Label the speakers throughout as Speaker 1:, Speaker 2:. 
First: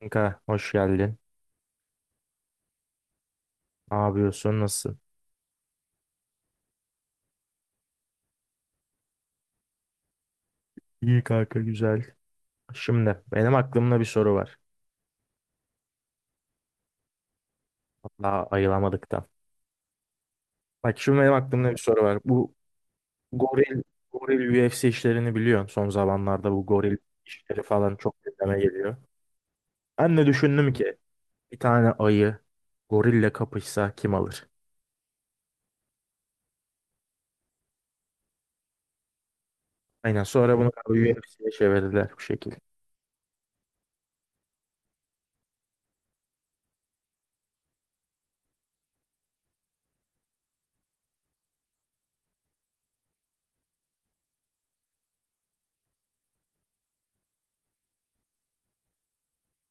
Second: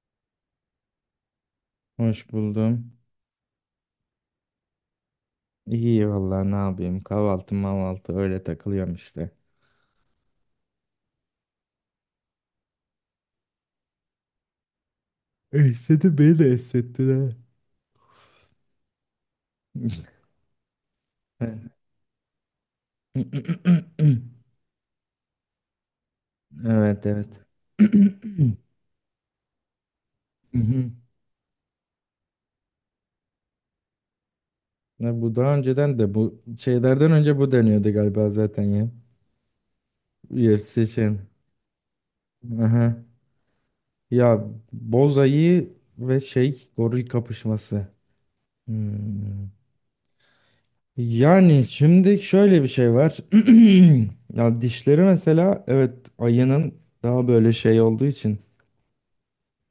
Speaker 1: Kanka hoş geldin.
Speaker 2: Hoş buldum.
Speaker 1: Ne yapıyorsun? Nasılsın?
Speaker 2: İyi vallahi ne yapayım? Kahvaltı mahvaltı öyle takılıyorum işte.
Speaker 1: İyi kanka güzel. Şimdi benim aklımda bir soru var.
Speaker 2: Esnedi, beni de esnetti.
Speaker 1: Hatta ayılamadık da. Bak şimdi benim
Speaker 2: Ha.
Speaker 1: aklımda bir soru var. Bu goril, goril UFC işlerini biliyorsun. Son zamanlarda bu goril
Speaker 2: Evet, evet.
Speaker 1: işleri falan çok gündeme geliyor. Ben de düşündüm ki
Speaker 2: Mhm.
Speaker 1: bir tane ayı gorille kapışsa kim alır?
Speaker 2: Ya bu daha önceden de, bu şeylerden önce bu deniyordu galiba zaten ya.
Speaker 1: Aynen, sonra bunu
Speaker 2: UFC için.
Speaker 1: UFC'ye çevirdiler bu şekilde.
Speaker 2: Aha. Ya, bozayı ve şey goril kapışması. Hmm. Yani şimdi şöyle bir şey var. Ya, dişleri mesela evet, ayının daha böyle şey olduğu için,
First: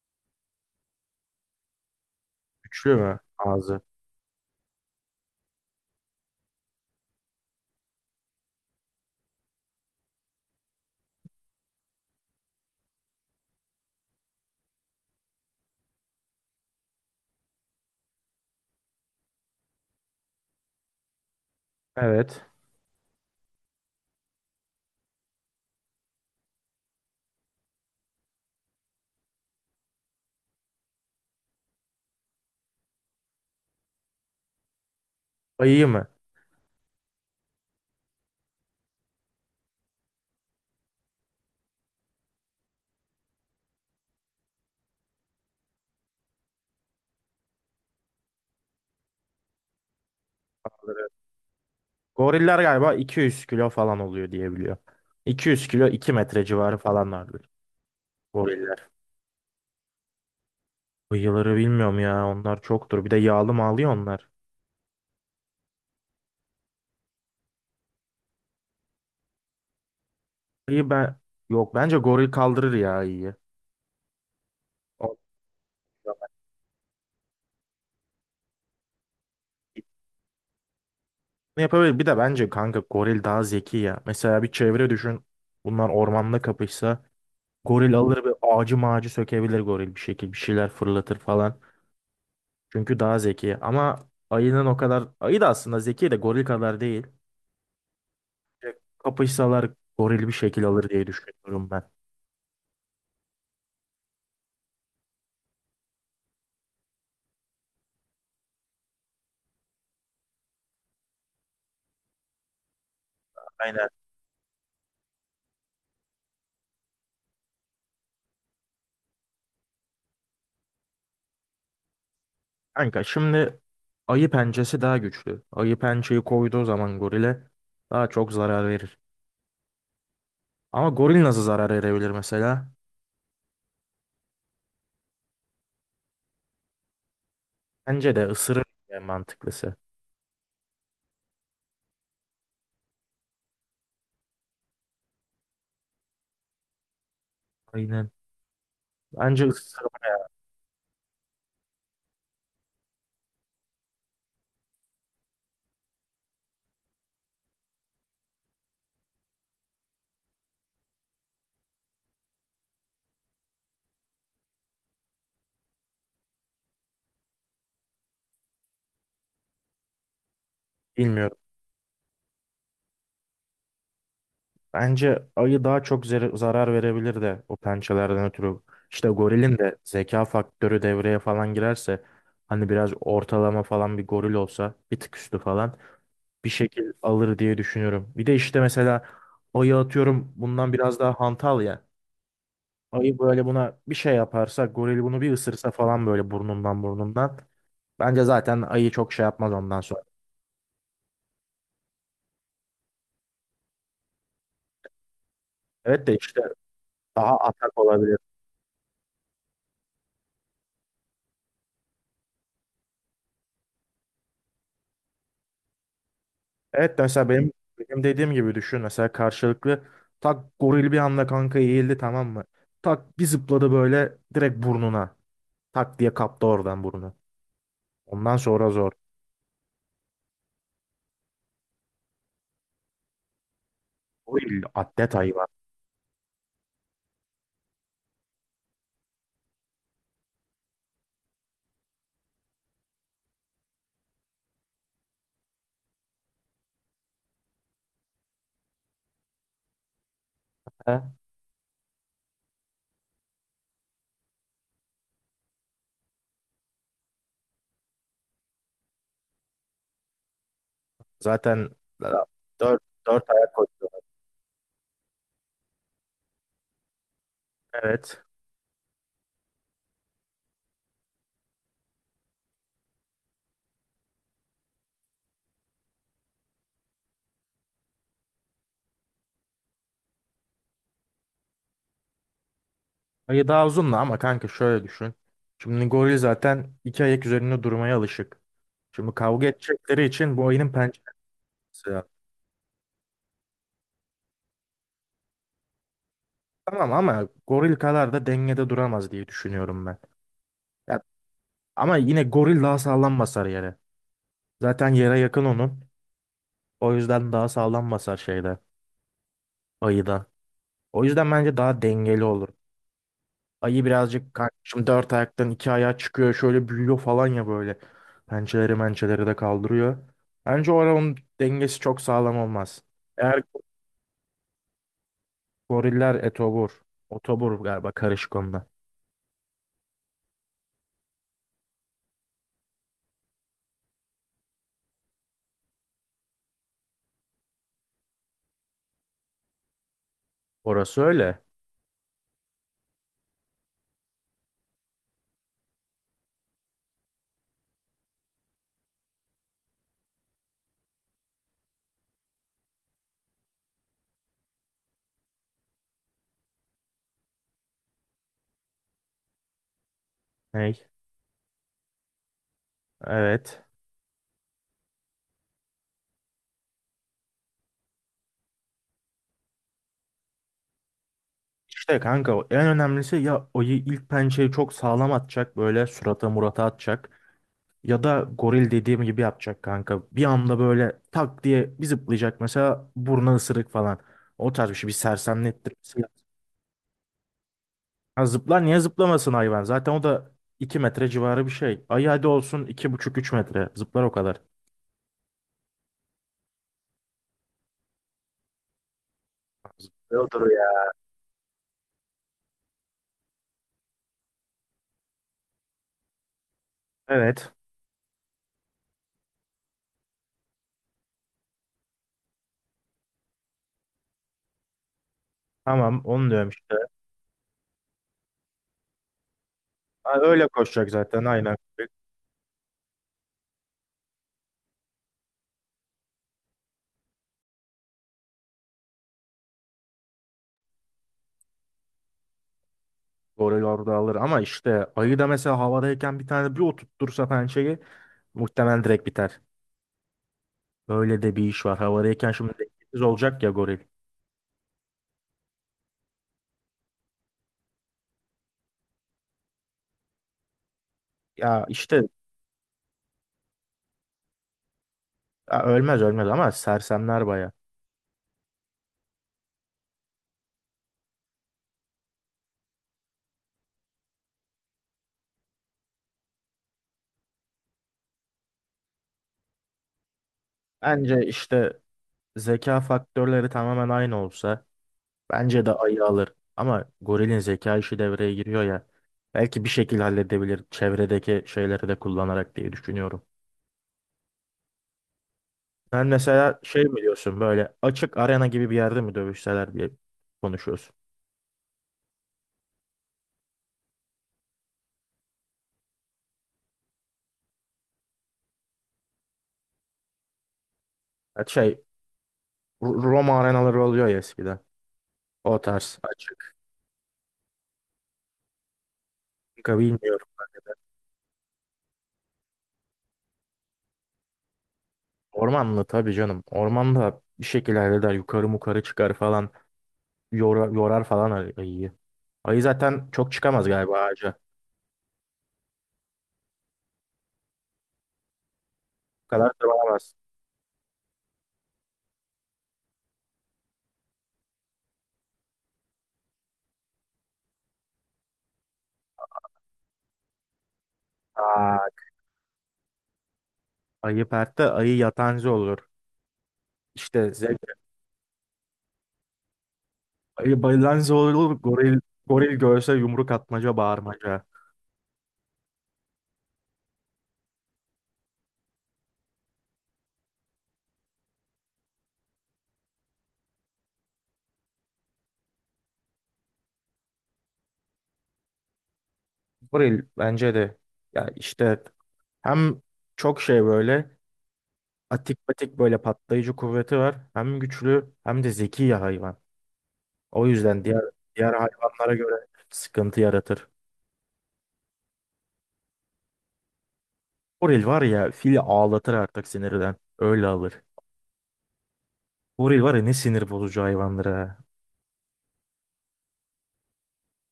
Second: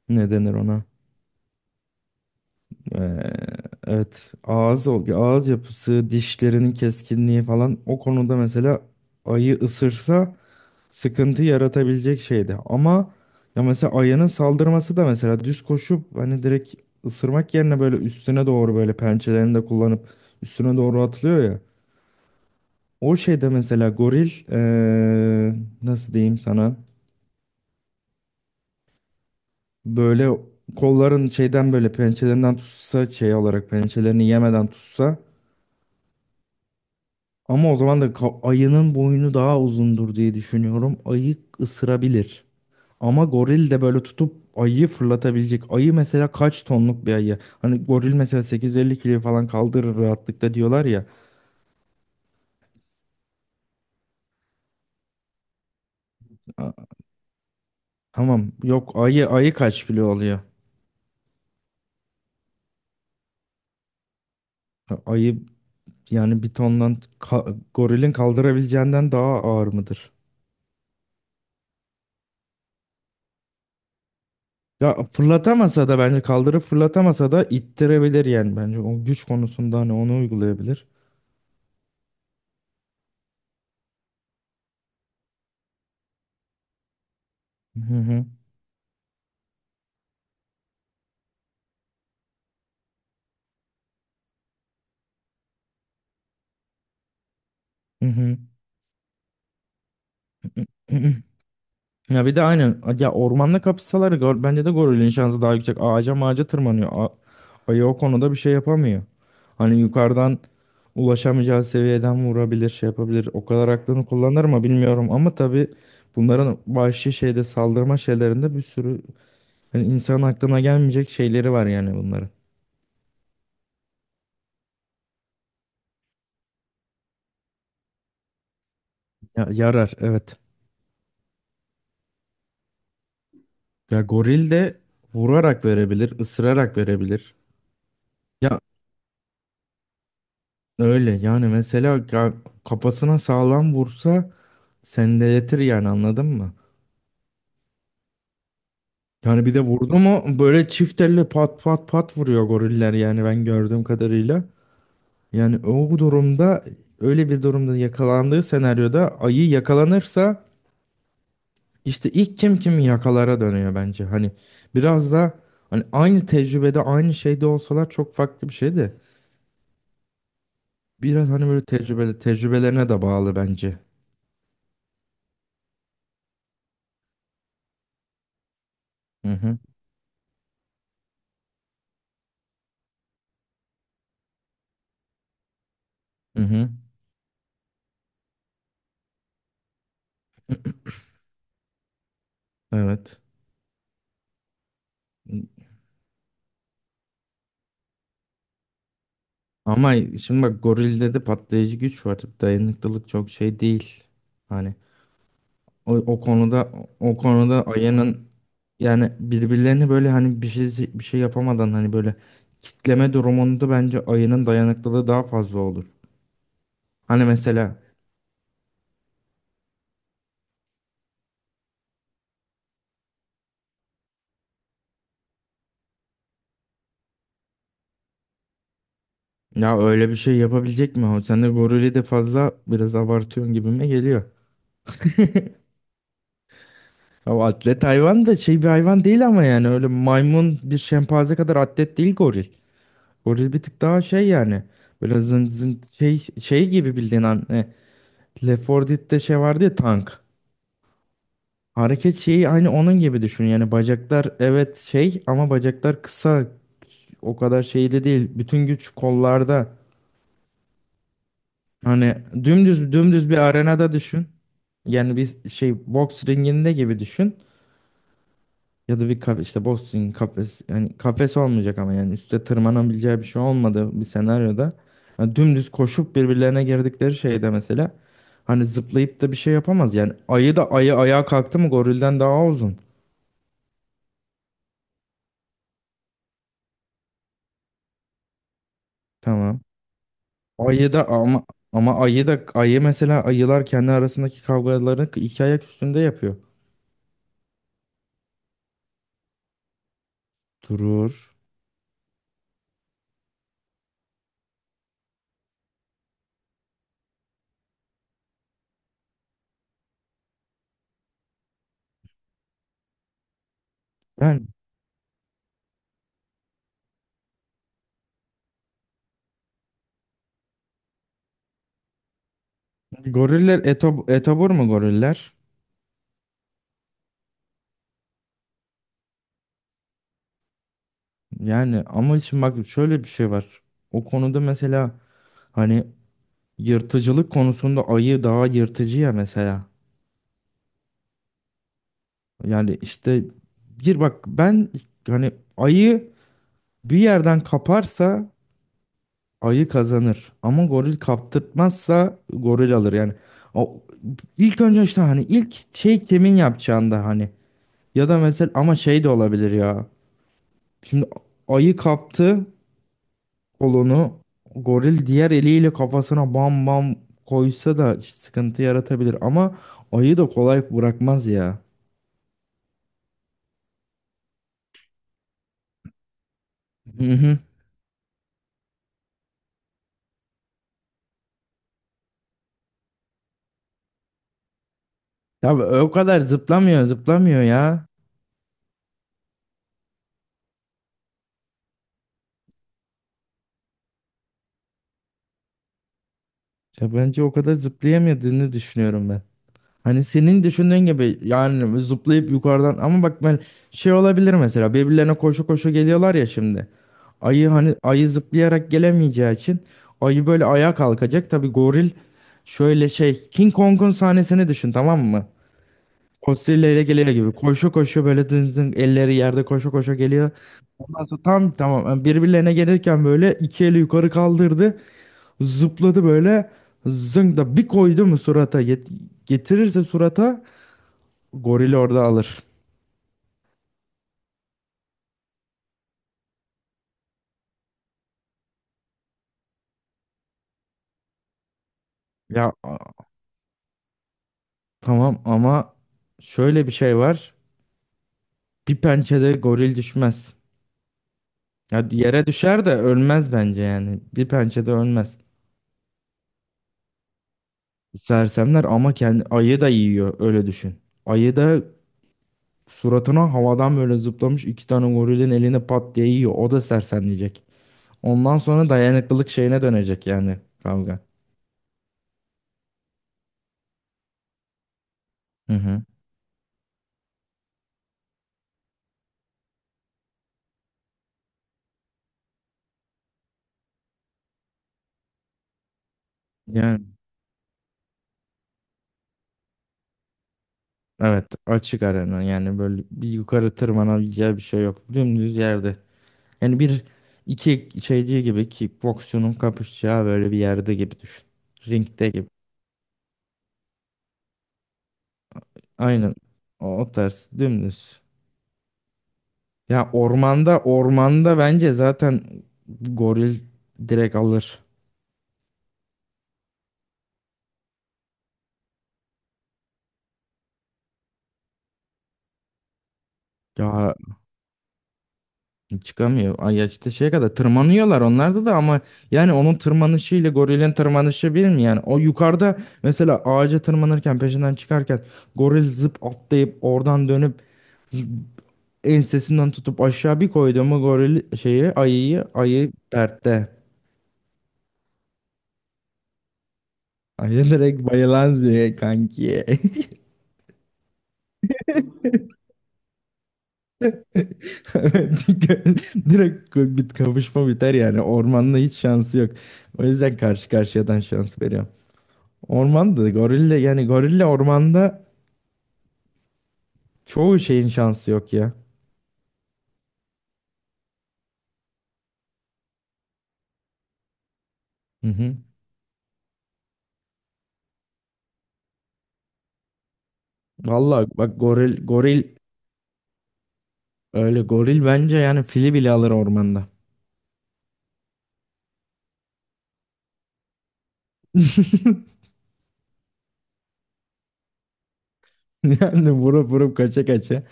Speaker 2: ne denir ona?
Speaker 1: Güçlü mü
Speaker 2: Ee,
Speaker 1: ağzı?
Speaker 2: evet, ağız yapısı, dişlerinin keskinliği falan. O konuda mesela ayı ısırsa sıkıntı yaratabilecek şeydi. Ama ya mesela ayının saldırması da, mesela düz koşup hani direkt ısırmak yerine, böyle üstüne doğru böyle pençelerini de kullanıp üstüne doğru atlıyor ya.
Speaker 1: Evet.
Speaker 2: O şeyde mesela goril nasıl diyeyim sana, böyle kolların şeyden, böyle pençelerinden tutsa, şey olarak pençelerini yemeden tutsa,
Speaker 1: Ayı mı?
Speaker 2: ama o zaman da ayının boynu daha uzundur diye düşünüyorum. Ayı ısırabilir. Ama goril de böyle tutup ayıyı fırlatabilecek. Ayı mesela kaç tonluk bir ayı? Hani goril mesela 850 kilo falan kaldırır rahatlıkla diyorlar ya.
Speaker 1: Goriller galiba 200 kilo falan oluyor diye biliyor. 200 kilo, 2 metre
Speaker 2: A-
Speaker 1: civarı falanlardır
Speaker 2: Tamam,
Speaker 1: goriller.
Speaker 2: yok, ayı kaç kilo oluyor?
Speaker 1: Bıyıları bilmiyorum ya, onlar çoktur. Bir de yağlı mağlı onlar.
Speaker 2: Ha, ayı. Yani bir tondan, gorilin kaldırabileceğinden daha ağır mıdır?
Speaker 1: İyi ben, yok, bence goril kaldırır ya, iyi.
Speaker 2: Ya
Speaker 1: O-
Speaker 2: fırlatamasa da, bence kaldırıp fırlatamasa da ittirebilir yani, bence o güç konusunda hani onu uygulayabilir.
Speaker 1: Ne yapabilir? Bir de bence kanka goril daha zeki ya. Mesela bir çevre düşün. Bunlar ormanda kapışsa goril
Speaker 2: Hı
Speaker 1: alır,
Speaker 2: hı.
Speaker 1: bir ağacı mağacı sökebilir goril, bir şekilde bir şeyler fırlatır falan. Çünkü daha zeki. Ama ayının o kadar, ayı da aslında zeki de goril kadar değil.
Speaker 2: Hı hı.
Speaker 1: Kapışsalar goril bir şekil alır diye düşünüyorum ben.
Speaker 2: Ya bir de aynen ya, ormanda kapışsalar bence de gorilin şansı daha yüksek. Ağaca mağaca tırmanıyor. Ayı o konuda bir şey yapamıyor. Hani yukarıdan ulaşamayacağı seviyeden vurabilir, şey yapabilir. O kadar
Speaker 1: Aynen.
Speaker 2: aklını kullanır mı bilmiyorum ama tabii bunların vahşi şeyde saldırma şeylerinde bir sürü, yani insan aklına gelmeyecek şeyleri var yani bunların.
Speaker 1: Kanka şimdi ayı pençesi daha güçlü. Ayı pençeyi koyduğu zaman gorile daha çok zarar verir.
Speaker 2: Ya, yarar evet.
Speaker 1: Ama goril nasıl zarar verebilir mesela?
Speaker 2: Ya goril de vurarak verebilir, ısırarak verebilir.
Speaker 1: Bence de
Speaker 2: Ya
Speaker 1: ısırır en mantıklısı.
Speaker 2: öyle yani, mesela kafasına sağlam vursa sendeletir yani, anladın mı?
Speaker 1: Aynen. Bence
Speaker 2: Yani bir de
Speaker 1: ısırmak,
Speaker 2: vurdu mu böyle çift elle pat pat pat vuruyor goriller yani, ben gördüğüm kadarıyla. Yani o durumda, öyle bir durumda yakalandığı senaryoda ayı yakalanırsa, İşte ilk kim kimi yakalara dönüyor bence. Hani biraz da, hani aynı tecrübede aynı şeyde olsalar çok farklı bir şey de. Biraz
Speaker 1: bilmiyorum.
Speaker 2: hani böyle tecrübeli, tecrübelerine de bağlı bence.
Speaker 1: Bence ayı daha çok zarar verebilir de o pençelerden ötürü. İşte
Speaker 2: Hı
Speaker 1: gorilin
Speaker 2: hı.
Speaker 1: de zeka faktörü devreye falan girerse hani biraz ortalama falan bir goril olsa bir tık üstü falan
Speaker 2: Hı
Speaker 1: bir
Speaker 2: hı.
Speaker 1: şekil alır diye düşünüyorum. Bir de işte mesela ayı, atıyorum, bundan biraz daha hantal ya. Ayı
Speaker 2: Evet.
Speaker 1: böyle buna bir şey yaparsa goril bunu bir ısırsa falan böyle burnundan burnundan. Bence zaten ayı çok şey yapmaz ondan
Speaker 2: Ama
Speaker 1: sonra.
Speaker 2: şimdi bak, gorilde de patlayıcı güç var. Dayanıklılık çok şey değil. Hani o,
Speaker 1: Evet de
Speaker 2: o
Speaker 1: işte
Speaker 2: konuda o
Speaker 1: daha
Speaker 2: konuda
Speaker 1: atak olabilir.
Speaker 2: ayının, yani birbirlerini böyle, hani bir şey bir şey yapamadan, hani böyle kitleme durumunda bence ayının dayanıklılığı daha fazla olur.
Speaker 1: Evet de
Speaker 2: Hani
Speaker 1: mesela benim,
Speaker 2: mesela.
Speaker 1: benim dediğim gibi düşün, mesela karşılıklı tak goril bir anda kanka eğildi, tamam mı? Tak bir zıpladı böyle, direkt burnuna. Tak diye kaptı oradan burnu. Ondan sonra zor.
Speaker 2: Ya öyle bir şey yapabilecek mi o? Sen de gorili de fazla biraz abartıyorsun gibime geliyor.
Speaker 1: Goril atlet hayvan.
Speaker 2: Ya o atlet hayvan da şey bir hayvan değil ama yani öyle maymun, bir şempanze kadar atlet değil goril. Goril bir tık daha şey yani. Böyle zın zın şey, gibi bildiğin an. Left 4 Dead'de şey vardı ya, tank. Hareket şeyi aynı onun gibi düşün. Yani bacaklar evet şey, ama bacaklar kısa. O kadar şeyde değil. Bütün güç kollarda.
Speaker 1: Zaten
Speaker 2: Hani
Speaker 1: dört,
Speaker 2: dümdüz
Speaker 1: dört
Speaker 2: dümdüz bir
Speaker 1: ayak koşuyor.
Speaker 2: arenada düşün. Yani bir şey, boks ringinde gibi düşün.
Speaker 1: Evet.
Speaker 2: Ya da bir kafe işte boxing kafes, yani kafes olmayacak ama yani üstte tırmanabileceği bir şey olmadığı bir senaryoda, yani dümdüz koşup birbirlerine girdikleri şeyde mesela, hani zıplayıp da bir şey yapamaz yani, ayı da ayı ayağa kalktı mı gorilden daha uzun.
Speaker 1: Ayı daha uzun da, ama kanka şöyle düşün. Şimdi goril zaten iki ayak üzerinde durmaya alışık. Şimdi kavga
Speaker 2: Tamam.
Speaker 1: edecekleri için bu ayının
Speaker 2: Ayı
Speaker 1: pençesi
Speaker 2: da ama,
Speaker 1: lazım.
Speaker 2: ayı da ayı mesela, ayılar kendi arasındaki kavgalarını iki ayak üstünde yapıyor.
Speaker 1: Tamam ama goril kadar da dengede duramaz diye düşünüyorum ben. Ya,
Speaker 2: Durur.
Speaker 1: ama yine goril daha sağlam basar yere. Zaten yere yakın onun. O yüzden daha sağlam basar şeyde, ayıdan. O yüzden bence daha dengeli olur. Ayı birazcık
Speaker 2: Yani
Speaker 1: kardeşim dört ayaktan iki ayağa çıkıyor. Şöyle büyüyor falan ya, böyle. Pençeleri mençeleri de kaldırıyor. Bence oranın dengesi çok sağlam olmaz. Eğer
Speaker 2: goriller etobur mu goriller?
Speaker 1: goriller etobur. Otobur galiba, karışık onda.
Speaker 2: Yani ama için bak, şöyle bir şey var. O konuda mesela, hani yırtıcılık konusunda ayı daha yırtıcı ya mesela.
Speaker 1: Orası öyle.
Speaker 2: Yani işte, bir bak ben, hani ayı bir yerden kaparsa ayı kazanır. Ama goril kaptırtmazsa goril alır. Yani o, ilk önce işte hani ilk şey kimin yapacağında, hani, ya da mesela, ama şey de olabilir ya.
Speaker 1: Ney?
Speaker 2: Şimdi ayı kaptı
Speaker 1: Evet.
Speaker 2: kolunu, goril diğer eliyle kafasına bam bam koysa da sıkıntı yaratabilir, ama ayı da kolay bırakmaz ya.
Speaker 1: İşte kanka en önemlisi, ya ayı ilk pençeyi çok sağlam atacak. Böyle surata murata atacak.
Speaker 2: Hı hı.
Speaker 1: Ya da goril dediğim gibi yapacak kanka. Bir anda böyle tak diye bir zıplayacak, mesela burnu ısırık falan. O tarz bir şey, bir
Speaker 2: Ya o
Speaker 1: sersemlettirmesi
Speaker 2: kadar
Speaker 1: lazım.
Speaker 2: zıplamıyor, zıplamıyor ya.
Speaker 1: Ha, zıplar, niye zıplamasın hayvan? Zaten o da 2 metre civarı bir şey. Ay hadi olsun buçuk 3 metre. Zıplar o kadar.
Speaker 2: Ya bence o kadar zıplayamadığını düşünüyorum ben. Hani senin
Speaker 1: Yoldur
Speaker 2: düşündüğün
Speaker 1: ya.
Speaker 2: gibi, yani zıplayıp yukarıdan. Ama bak ben, şey olabilir mesela, birbirlerine koşu koşu geliyorlar ya şimdi. Ayı,
Speaker 1: Evet.
Speaker 2: hani ayı zıplayarak gelemeyeceği için ayı böyle ayağa kalkacak. Tabii goril. Şöyle şey, King Kong'un sahnesini düşün, tamam mı?
Speaker 1: Tamam, onu diyorum
Speaker 2: Godzilla
Speaker 1: işte.
Speaker 2: ile geliyor gibi. Koşu koşu böyle dın dın elleri yerde koşu koşu
Speaker 1: Ha,
Speaker 2: geliyor.
Speaker 1: öyle koşacak
Speaker 2: Ondan sonra
Speaker 1: zaten,
Speaker 2: tam,
Speaker 1: aynen.
Speaker 2: tamam yani, birbirlerine gelirken böyle iki eli yukarı kaldırdı. Zıpladı böyle. Zınk da bir koydu mu surata, getirirse surata, gorili orada alır.
Speaker 1: Goril orada alır, ama işte ayı da mesela havadayken bir tane bir oturtursa pençeyi muhtemelen direkt biter. Böyle de bir iş var. Havadayken şimdi
Speaker 2: Ya
Speaker 1: dengesiz olacak ya goril.
Speaker 2: tamam ama şöyle bir şey var. Bir pençede goril düşmez.
Speaker 1: Ya
Speaker 2: Ya,
Speaker 1: işte,
Speaker 2: yere düşer de ölmez bence yani. Bir pençede ölmez.
Speaker 1: ya ölmez ölmez ama sersemler baya.
Speaker 2: Sersemler ama kendi ayı da yiyor, öyle düşün. Ayı da suratına havadan böyle zıplamış iki tane gorilin eline pat diye yiyor. O da sersemleyecek. Ondan sonra dayanıklılık şeyine dönecek yani kavga.
Speaker 1: Bence işte zeka faktörleri tamamen aynı olsa
Speaker 2: Hı
Speaker 1: bence de
Speaker 2: hı.
Speaker 1: ayı alır. Ama gorilin zeka işi devreye giriyor ya. Belki bir şekilde halledebilir çevredeki şeyleri de kullanarak diye düşünüyorum. Sen mesela şey
Speaker 2: Yani
Speaker 1: mi diyorsun, böyle açık arena gibi bir yerde mi dövüşseler diye konuşuyorsun.
Speaker 2: evet, açık arena yani böyle bir yukarı tırmanabileceği bir şey yok. Dümdüz yerde. Yani bir iki şeyci gibi, kickboksçunun kapışacağı böyle bir yerde gibi düşün.
Speaker 1: Ya şey,
Speaker 2: Ringde gibi.
Speaker 1: Roma arenaları oluyor ya eskiden. O tarz
Speaker 2: Aynen,
Speaker 1: açık.
Speaker 2: o tarz dümdüz.
Speaker 1: Kanka
Speaker 2: Ya
Speaker 1: bilmiyorum ben
Speaker 2: ormanda,
Speaker 1: de.
Speaker 2: ormanda bence zaten goril direkt alır.
Speaker 1: Ormanlı tabii canım. Ormanda bir şekilde halleder. Yukarı mukarı çıkar falan. Yorar, yorar falan ayıyı. Ayı zaten çok çıkamaz
Speaker 2: Ya.
Speaker 1: galiba ağaca.
Speaker 2: Çıkamıyor. Ay ya işte şeye kadar tırmanıyorlar onlarda da, ama
Speaker 1: Bu
Speaker 2: yani
Speaker 1: kadar
Speaker 2: onun
Speaker 1: tırmanamaz.
Speaker 2: tırmanışı ile gorilin tırmanışı bir mi yani? O yukarıda mesela ağaca tırmanırken peşinden çıkarken, goril zıp atlayıp oradan dönüp ensesinden tutup aşağı bir koydu mu, goril şeyi
Speaker 1: Aa,
Speaker 2: ayıyı, ayı dertte.
Speaker 1: ayı pertte, ayı yatancı olur. İşte
Speaker 2: Ayı
Speaker 1: zebra.
Speaker 2: direkt bayılan züğe kanki.
Speaker 1: Ayı bayılancı olur. Goril görse yumruk atmaca bağırmaca.
Speaker 2: Çünkü direkt bit kavuşma biter yani. Ormanda hiç şansı yok. O yüzden karşı karşıyadan şans veriyorum. Ormanda gorille, yani gorille ormanda, çoğu şeyin şansı yok ya.
Speaker 1: Goril bence de. Ya işte hem çok şey böyle
Speaker 2: Hı hı.
Speaker 1: atik patik, böyle patlayıcı kuvveti var. Hem güçlü hem de zeki ya hayvan. O yüzden diğer
Speaker 2: Vallahi bak,
Speaker 1: diğer
Speaker 2: goril
Speaker 1: hayvanlara
Speaker 2: goril
Speaker 1: göre sıkıntı yaratır.
Speaker 2: öyle, goril bence yani fili bile alır ormanda.
Speaker 1: Goril var ya fili ağlatır artık sinirden. Öyle alır. Goril var ya ne sinir bozucu hayvandır ha.
Speaker 2: Yani vurup vurup kaça kaça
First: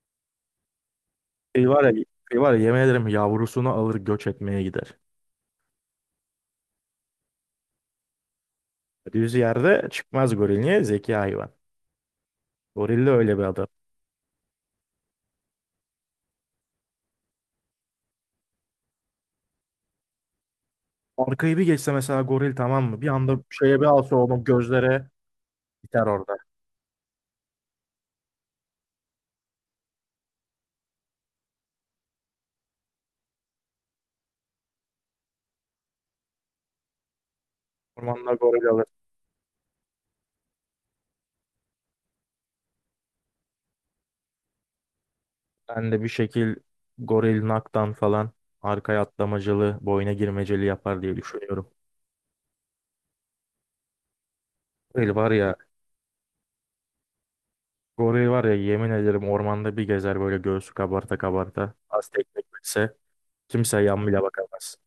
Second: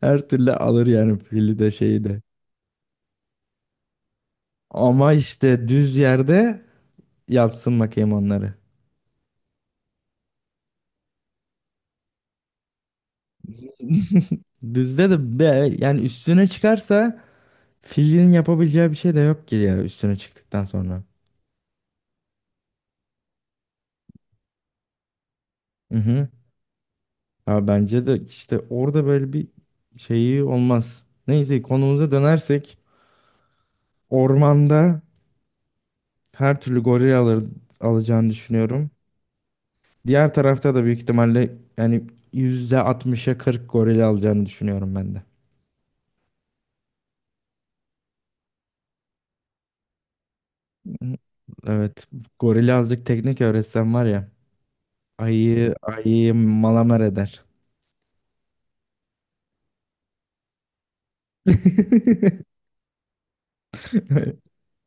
Speaker 2: her türlü alır yani, fili
Speaker 1: Şey
Speaker 2: de
Speaker 1: var ya,
Speaker 2: şeyi de.
Speaker 1: şey var ya yemin ederim yavrusunu alır göç etmeye gider.
Speaker 2: Ama işte düz yerde yapsın bakayım onları.
Speaker 1: Düz yerde çıkmaz goril. Niye? Zeki hayvan. Goril de öyle bir adam.
Speaker 2: Düzde de be, yani üstüne çıkarsa filin yapabileceği bir şey de yok ki ya, üstüne çıktıktan sonra.
Speaker 1: Arkayı bir geçse mesela goril, tamam mı? Bir anda şeye bir alsa onu gözlere,
Speaker 2: Hı
Speaker 1: biter
Speaker 2: hı.
Speaker 1: orada.
Speaker 2: Ha, bence de işte orada böyle bir şeyi olmaz. Neyse, konumuza dönersek, ormanda her türlü goril alır, alacağını
Speaker 1: Ormanda goril alır.
Speaker 2: düşünüyorum. Diğer tarafta da büyük ihtimalle yani %60'a 40 goril alacağını düşünüyorum ben de.
Speaker 1: Ben de bir şekil goril naktan falan arkaya atlamacılı, boyuna girmeceli yapar diye düşünüyorum.
Speaker 2: Evet. Gorili azıcık teknik öğretsem var ya,
Speaker 1: Goril var ya,
Speaker 2: ayı ayıyı malamer eder.
Speaker 1: goril var ya yemin ederim ormanda bir gezer böyle göğsü kabarta kabarta. Az tekmek bilse kimse yan bile bakamaz.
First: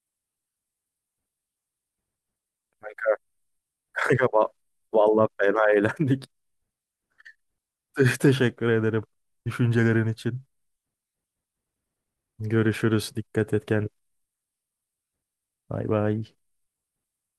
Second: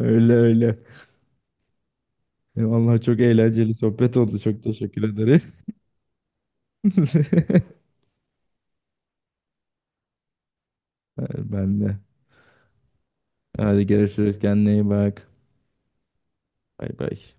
Speaker 2: Öyle öyle. Vallahi
Speaker 1: Kanka,
Speaker 2: çok eğlenceli sohbet
Speaker 1: kanka
Speaker 2: oldu. Çok teşekkür
Speaker 1: vallahi
Speaker 2: ederim.
Speaker 1: fena eğlendik. Teşekkür ederim düşüncelerin için.
Speaker 2: Ben de.
Speaker 1: Görüşürüz. Dikkat et
Speaker 2: Hadi
Speaker 1: kendine.
Speaker 2: görüşürüz. Kendine iyi bak.
Speaker 1: Bay bay.
Speaker 2: Bay bay.